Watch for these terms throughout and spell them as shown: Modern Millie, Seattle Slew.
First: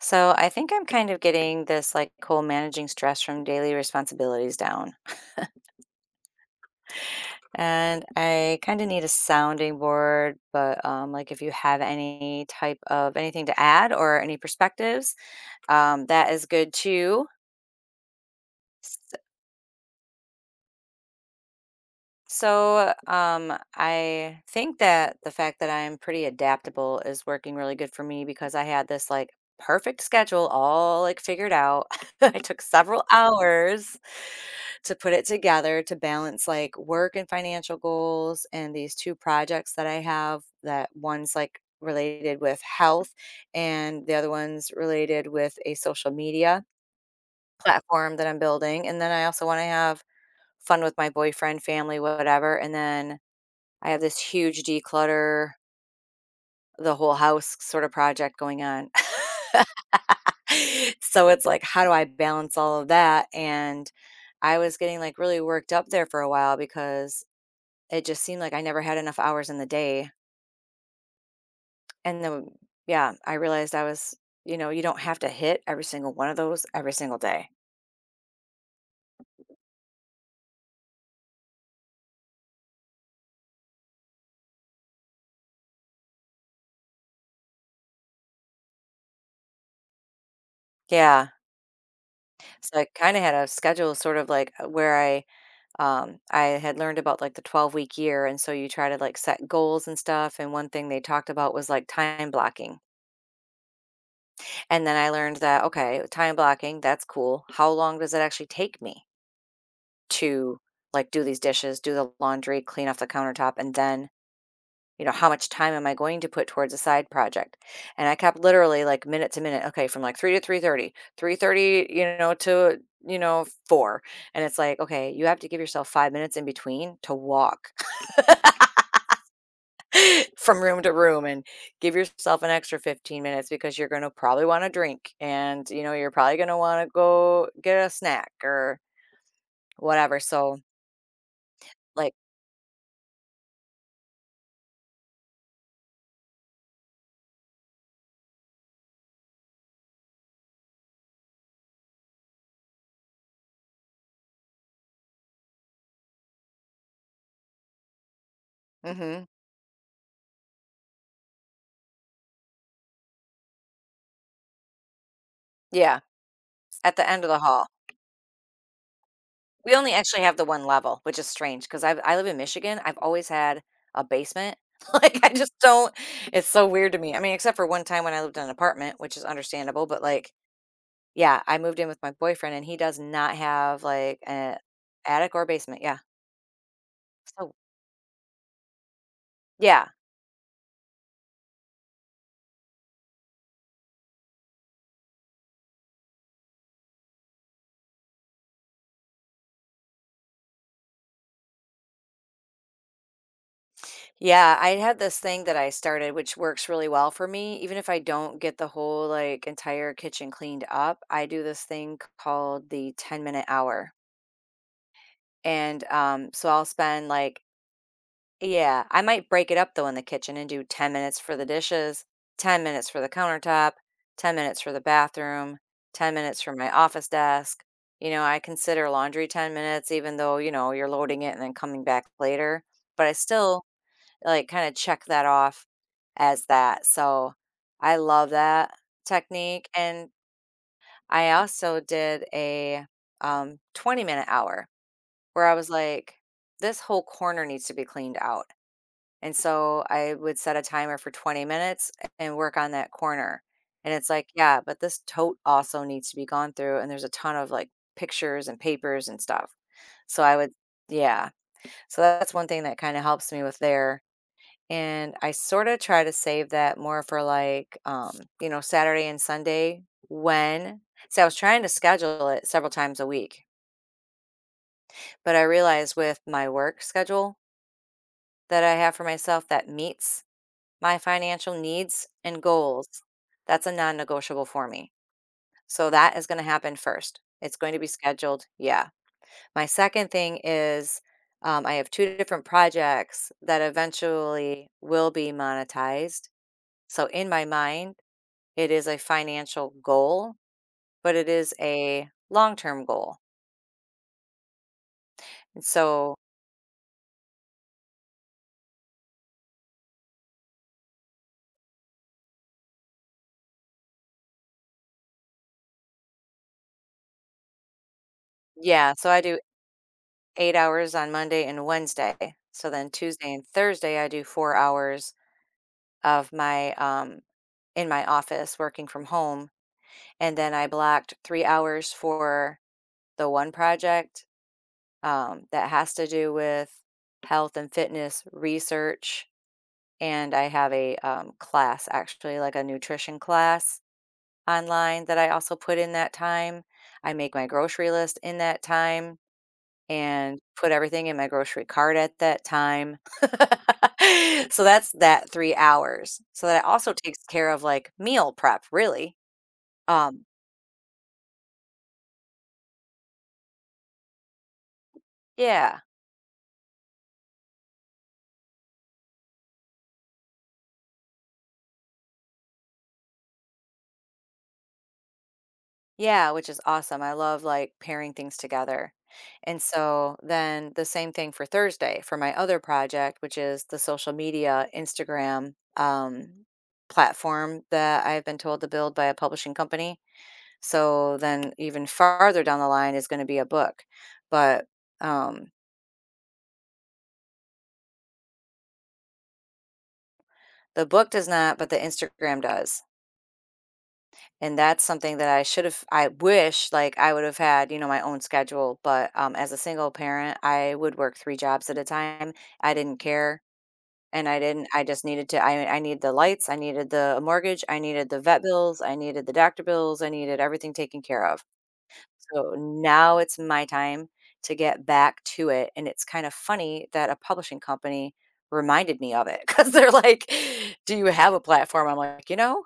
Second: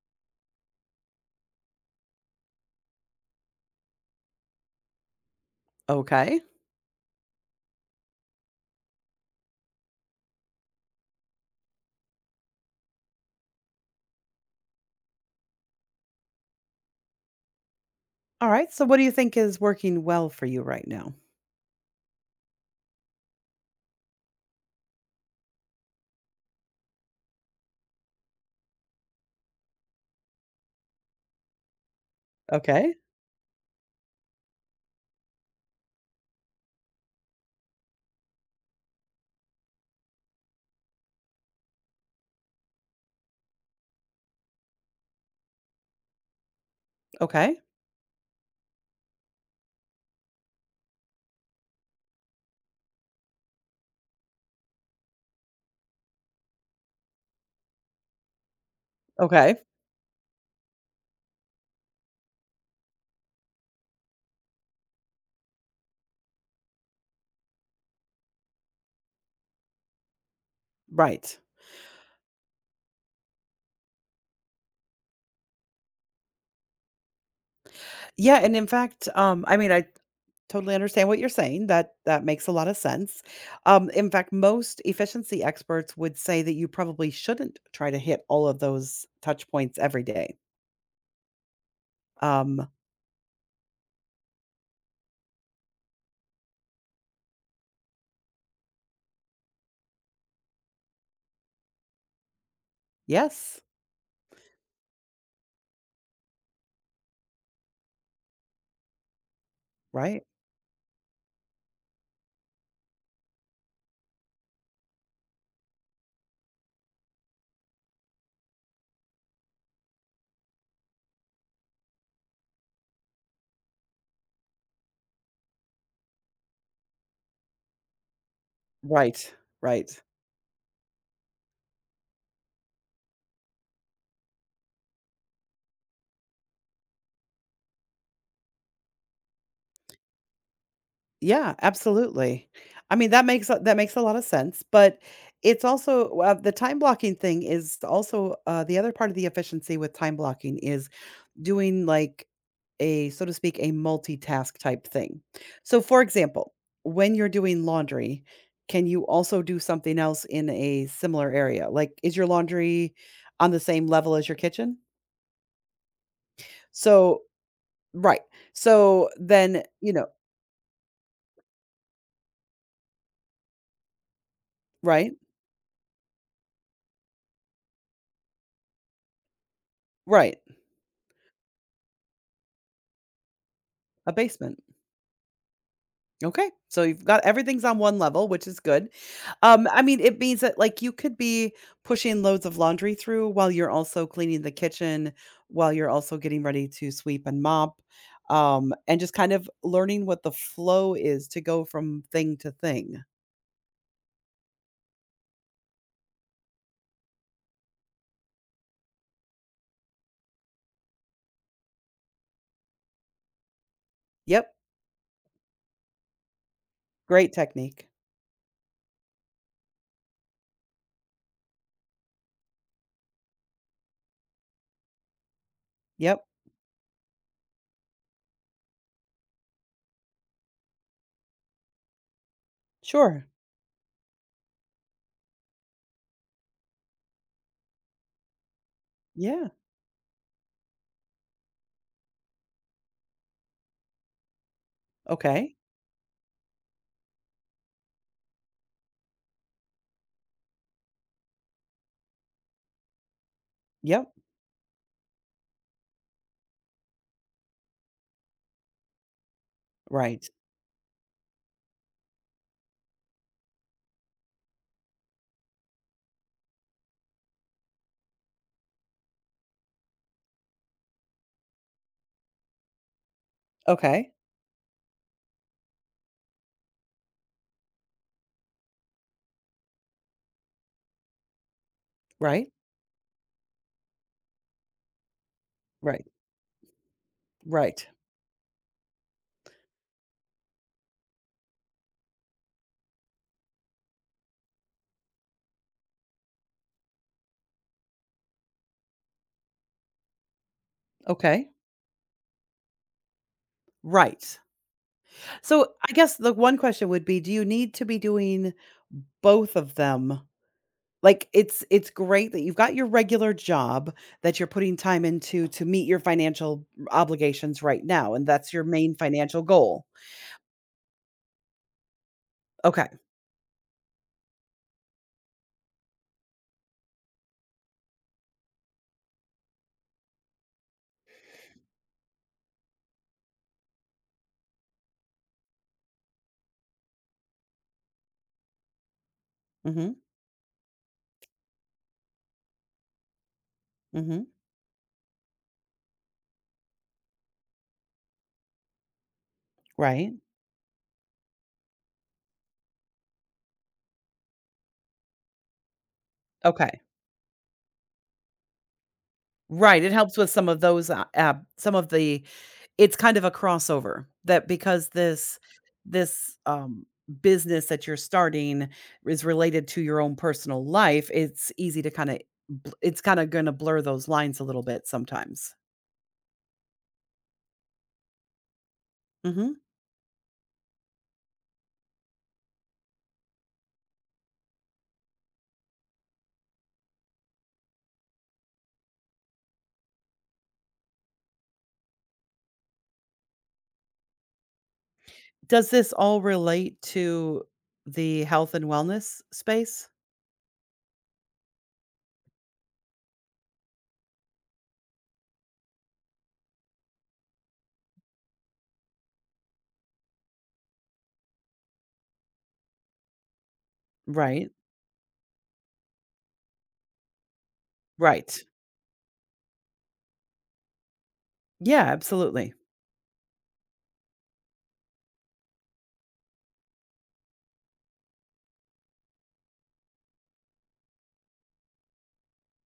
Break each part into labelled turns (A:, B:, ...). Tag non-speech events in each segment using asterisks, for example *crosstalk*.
A: So I think I'm kind of getting this like whole managing stress from daily responsibilities down.
B: Okay.
A: And I kind of need a sounding board, but like if you have any type of anything to add or any perspectives, that is good too.
B: All right. So what do you think is working well for you right now?
A: So, I think that the fact that I am pretty adaptable is working really good for me because I had this like perfect schedule all like figured out. *laughs* I took
B: Okay.
A: several hours to put it together to balance like work and financial goals and these two projects that I have that one's like related with health and the other one's related with a social media
B: Okay.
A: platform that I'm building. And then I also want to have fun with my boyfriend, family, whatever. And then I have this huge declutter the whole house sort of project going on.
B: Okay.
A: *laughs* So it's like, how do I balance all of that? And I was getting like really worked up there for a while because it just seemed like I never had enough hours in the day.
B: Right.
A: And then, yeah, I realized I was, you know, you don't have to hit every single one of those every single day.
B: Yeah, and in fact, I mean, I totally understand what you're saying. That makes a lot of sense. In fact, most efficiency experts would say that you probably shouldn't try to hit all of those touch points every day.
A: Yeah.
B: Um,
A: So I kind of had a schedule sort of like where I had learned about like the 12-week year. And so you try to like set goals and stuff. And one thing they talked about was like time blocking.
B: yes,
A: And then I learned that, okay, time blocking, that's cool. How long does it actually take me
B: right.
A: to like do these dishes, do the laundry, clean off the countertop? And then, how much time am I going to put towards a side project? And I kept literally like minute to minute, okay, from like 3 to 3:30, 3:30, to, 4. And it's like, okay, you have to give yourself 5 minutes in between to walk
B: Right. Right.
A: *laughs* from room to room and give yourself an extra 15 minutes because you're going to probably want to drink and you're probably going to want to go get a snack or whatever, so
B: Yeah,
A: like,
B: absolutely. I mean, that makes a lot of sense, but it's also the time blocking thing is also the other part of the efficiency with time blocking is doing like a, so to speak, a multitask type thing. So, for example, when you're doing laundry, can you
A: mhm,
B: also do something else in a similar area? Like, is your laundry on the same level as your kitchen?
A: yeah, at the
B: So,
A: end of the hall
B: right. So then,
A: we only
B: you know,
A: actually have the one level, which is strange because I live in Michigan. I've always had a basement. *laughs*
B: right,
A: Like, I just don't, it's so weird to me. I mean, except for one time when I lived in an apartment, which is understandable, but like,
B: right,
A: yeah, I moved in with my boyfriend and he does not have
B: a
A: like an
B: basement.
A: attic or basement, yeah,
B: Okay, so you've got
A: so,
B: everything's on one level, which is good. I
A: yeah.
B: mean, it means that like you could be pushing loads of laundry through while you're also cleaning the kitchen, while you're also getting ready to sweep and mop, and just kind of learning what the flow is to go from thing to thing.
A: Yeah, I had this thing that I started which works really well for me. Even if I don't get the whole, like, entire kitchen cleaned up, I do this thing c called the 10-minute hour,
B: Yep,
A: and, so I'll spend,
B: great
A: like,
B: technique.
A: yeah, I might break it up, though, in the kitchen and do 10 minutes for the dishes, 10 minutes for the countertop, 10 minutes for the bathroom, 10
B: Yep,
A: minutes for my office desk. You know, I consider laundry 10 minutes even though, you're loading it and then coming back later, but I
B: sure.
A: still, like, kinda check that off as that, so I love that
B: Yeah.
A: technique, and I also did a, 20-minute hour where I
B: Okay.
A: was like, "This whole corner needs to be cleaned out," and so I would set a timer for 20 minutes and work on that corner, and it's
B: Yep.
A: like, "Yeah, but this tote also needs to be gone through, and there's a ton of, like, pictures and papers and stuff," so
B: Right.
A: I would, yeah, so that's one thing that kinda helps me with there. And I sort of try to save that more for like, Saturday and Sunday when, see, I was trying to schedule it several times a week,
B: Okay.
A: but I realized with my work schedule that I have for myself that meets my financial needs and
B: Right.
A: goals, that's a non negotiable for me. So
B: Right.
A: that is going to happen first. It's going to
B: Right.
A: be scheduled. Yeah. My second thing is I have 2 different projects that eventually will be monetized. So in my mind, it is a financial goal, but it
B: Okay.
A: is a long-term goal.
B: Right.
A: And
B: So, I guess
A: so,
B: the one question would be, do you need to be doing both of them? Like, it's great that you've got your regular job that you're putting time into to meet your financial obligations right now, and that's your main
A: yeah, so I do
B: financial goal.
A: 8 hours on Monday and Wednesday. So
B: Okay.
A: then Tuesday and Thursday, I do 4 hours of my, in my office working from home, and then I blocked 3 hours for the one project, that has to do with health and fitness research,
B: Mhm.
A: and I have a, class actually, like a nutrition class
B: Mhm.
A: online that I also put in that time. I make my grocery list in that time
B: Right.
A: and put everything in my grocery cart at that time. *laughs* So that's that 3 hours. So that
B: Okay.
A: also takes care of, like, meal prep, really.
B: Right, it helps
A: Um
B: with some of those, ab some of the it's kind of a crossover that because this
A: Yeah,
B: this, um, business that you're starting is related to your own personal life, it's easy to kinda it's kinda gonna blur those lines a little bit sometimes.
A: yeah, which is awesome. I love, like, pairing things together.
B: Mhm.
A: And so then the same thing for Thursday for my other project, which is the social media Instagram, platform that I've been told to build by a publishing company. So then even farther down the line is going to be a book. But um,
B: Does this all relate to the health and wellness space?
A: the book does not, but the Instagram does. And that's something that I should have, I wish like I would have had, you know, my own schedule. But as a single parent, I would work 3 jobs at a time. I didn't care. And I
B: Right,
A: didn't, I just needed to, I needed the lights, I needed the mortgage, I needed the
B: right.
A: vet bills, I needed the doctor bills, I needed everything taken care of.
B: Yeah, absolutely.
A: So now it's my time to get back to it, and it's kind of funny that a publishing company reminded me of it *laughs* because 'cause they're like, "Do you have a platform?" I'm like, "You know,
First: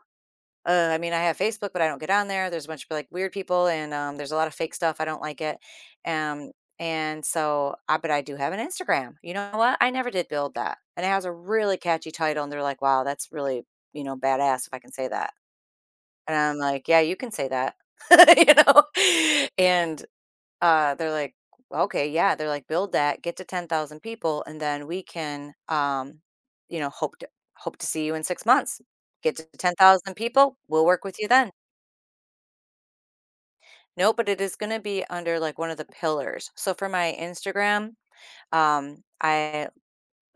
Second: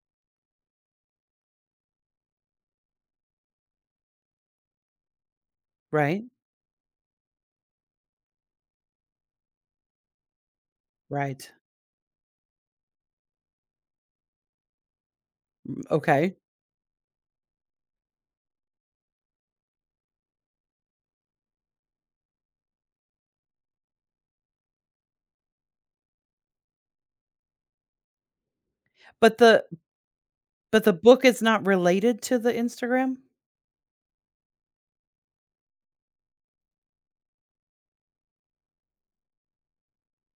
A: I mean, I have Facebook, but I don't get on there. There's a bunch of, like, weird people, and, there's a lot of fake stuff. I don't like it."
B: Right,
A: Um, and so I, but I do have an Instagram. You know what? I never did build that, and it has a
B: right.
A: really catchy title, and they're like, "Wow, that's really, you know, badass if I can say that."
B: Mm, okay.
A: And I'm like, "Yeah, you can say that." *laughs* You know? *laughs* And they're like, okay, yeah, they're like, build that, get to 10,000 people, and then we can, you know, hope to, hope to see you in 6 months. Get
B: But
A: to
B: the
A: 10,000 people,
B: but
A: we'll
B: the
A: work with
B: book
A: you
B: is
A: then.
B: not related to the Instagram?
A: No, but it is going to be under like one of the pillars. So for my Instagram, I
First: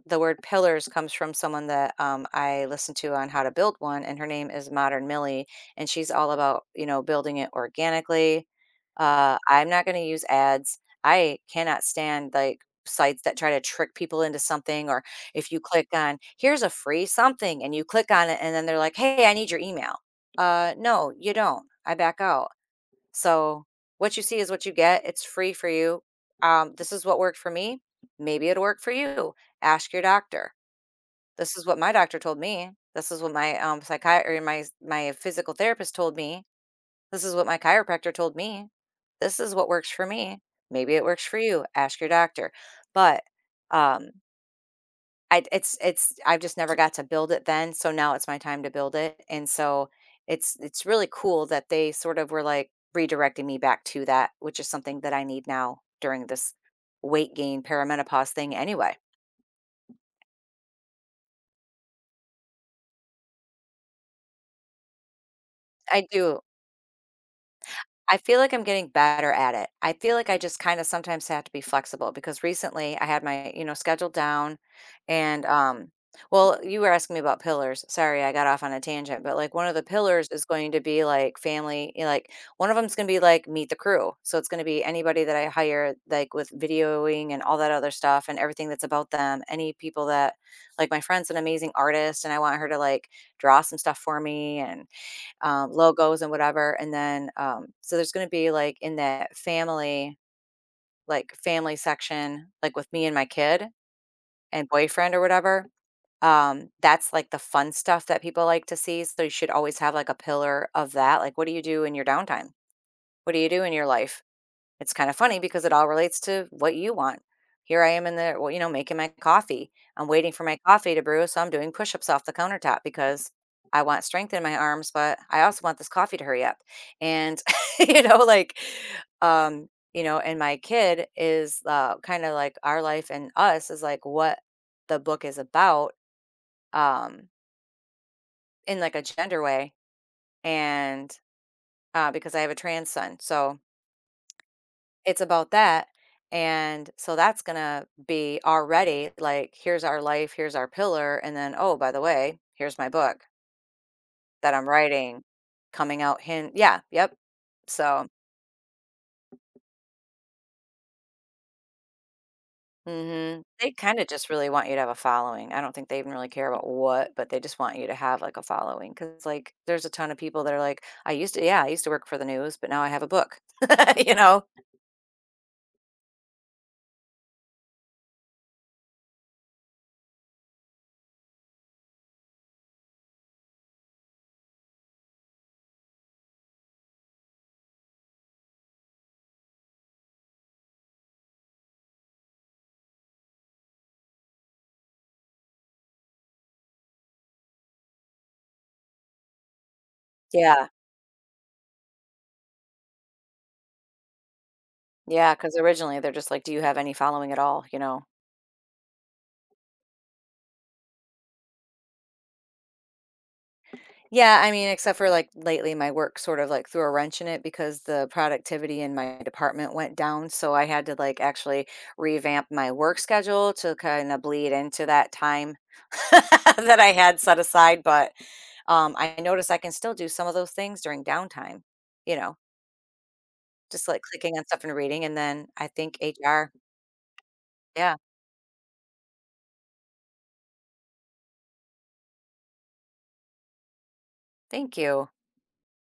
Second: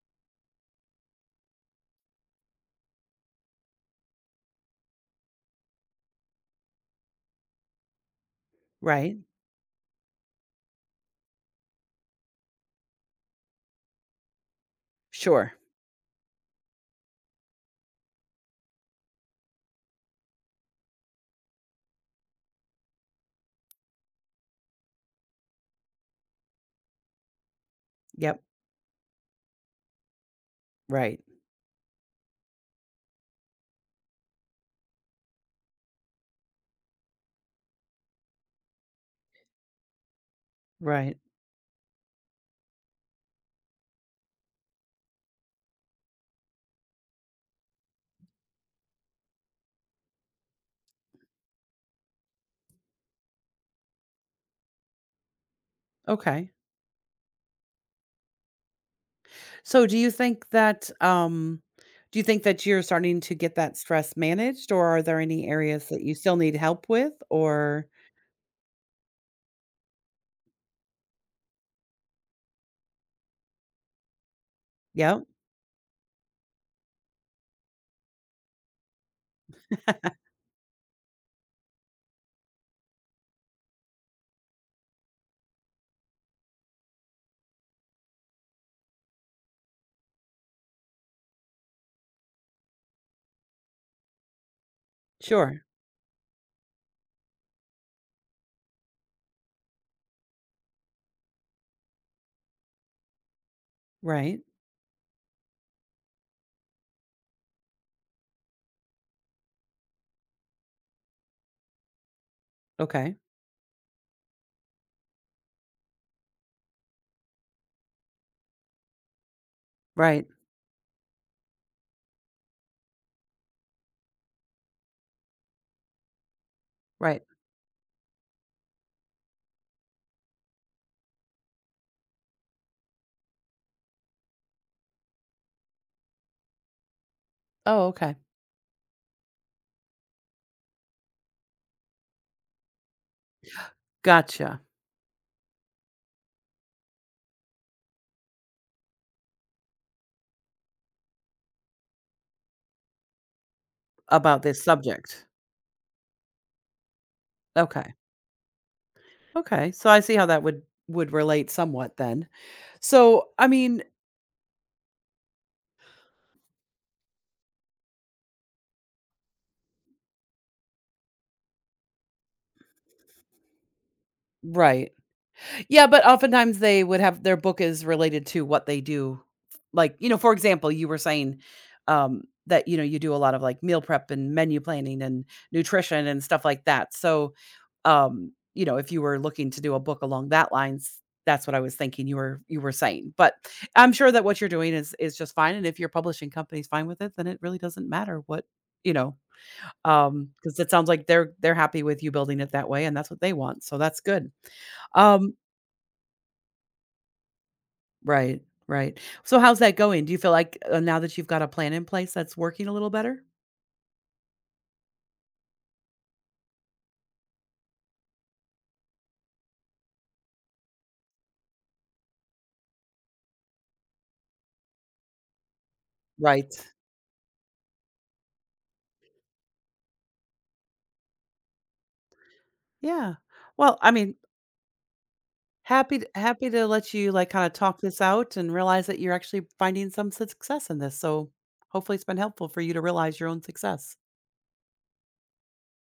A: the word pillars comes from someone that I listen to on how to build one, and her name is Modern Millie, and she's all about building it organically.
B: Right.
A: I'm not going to use ads. I cannot stand like sites that try to trick people into something, or if
B: Sure.
A: you click on here's a free something and you click on it, and then they're like, hey, I need your email. No, you don't. I back out. So what you see is what you get. It's free for you. This is what worked for me.
B: Yep.
A: Maybe it'll work for you. Ask your doctor.
B: Right.
A: This is what my doctor told me. This is what my psychiatrist, or my physical therapist told me. This is what my chiropractor told me. This is what works for me. Maybe it
B: Right.
A: works for you. Ask your doctor. But um, I it's I've just never got to build it then, so now it's my time to build it, and so it's really cool that they sort of were, like, redirecting me back to that, which is something that I need now during
B: Okay.
A: this weight gain perimenopause thing anyway.
B: So do you think that do you think that you're starting to get that stress managed, or are there any areas that
A: I
B: you still
A: do.
B: need help with or
A: I feel like I'm getting better at it. I feel like I just kind of sometimes have to be flexible because recently I had my, schedule down
B: yep. *laughs*
A: and well, you were asking me about pillars. Sorry, I got off on a tangent, but like one of the pillars is going to be like family, like one of them's going to be like meet the crew. So it's going to be anybody that I hire like with videoing and all that other stuff and everything that's about them. Any people that, like, my friend's an amazing artist and I want her to like draw some stuff for me and
B: Sure.
A: logos and whatever. And then, so there's going to be like in that family, like family section, like with me and my kid
B: Right.
A: and boyfriend or whatever. That's like the fun stuff that people like to see. So you should always have like a pillar of that. Like, what do you do in your downtime?
B: Okay.
A: What do you do in your life? It's kind of funny because it all relates to what you want. Here I am, in the well, you know, making my coffee. I'm
B: Right.
A: waiting for my coffee to brew, so I'm doing push-ups off the countertop because I want strength in my arms, but I also want this coffee to hurry up.
B: Right.
A: And *laughs* you know, like um, and my kid is kind of like our life, and us is like what the book is about, um
B: Oh, okay.
A: in like a gender way, and because I have a trans son. So
B: Gotcha.
A: it's about that, and so that's gonna be already, like, here's our life, here's our pillar, and then, "Oh, by the way, here's my book
B: About
A: that
B: this
A: I'm writing,
B: subject.
A: coming out Hint, Yeah, yep."
B: Okay.
A: So
B: Okay. So I see how that would relate somewhat then. So,
A: mhm.
B: I
A: They
B: mean,
A: kinda just really want you to have a following. I don't think they even really care about what, but they just want you to have, like, a following because like, there's a ton of people that are like, "I used to, yeah, I used to work for the news, but now I have a book." *laughs* You know?
B: right. Yeah, but oftentimes they would have their book is related to what they do. Like, you know, for example, you were saying, that, you know, you do a lot of, like, meal prep and menu planning and nutrition and stuff like that. So, you know, if you were looking to do a book along that lines, that's what I was thinking you were saying. But I'm sure that what you're doing is just fine, and if your publishing company's fine with it, then it really doesn't matter what you know, because
A: Yeah.
B: it sounds like they're happy with you building it that way, and that's what they want, so that's good. Um
A: Yeah. Because originally they're just like, "Do you have any following at all?" You know?
B: Right, right. So how's that going? Do you feel like, now that you've got a plan in place that's working a little better?
A: Yeah, I mean, except for like lately, my work sort of like threw a wrench in it because the productivity in my department went down. So I had to like actually revamp my work schedule to kind of bleed into that time *laughs*
B: Right.
A: that I had set aside. But I noticed I can still do some of those things during downtime, you know,
B: Yeah. Well,
A: just
B: I
A: like
B: mean,
A: clicking on stuff and reading. And then I think
B: happy
A: HR,
B: to let you, like, kinda talk
A: yeah,
B: this out and realize that you're actually finding some success in this, so hopefully it's been helpful for you to realize your own success.
A: thank you.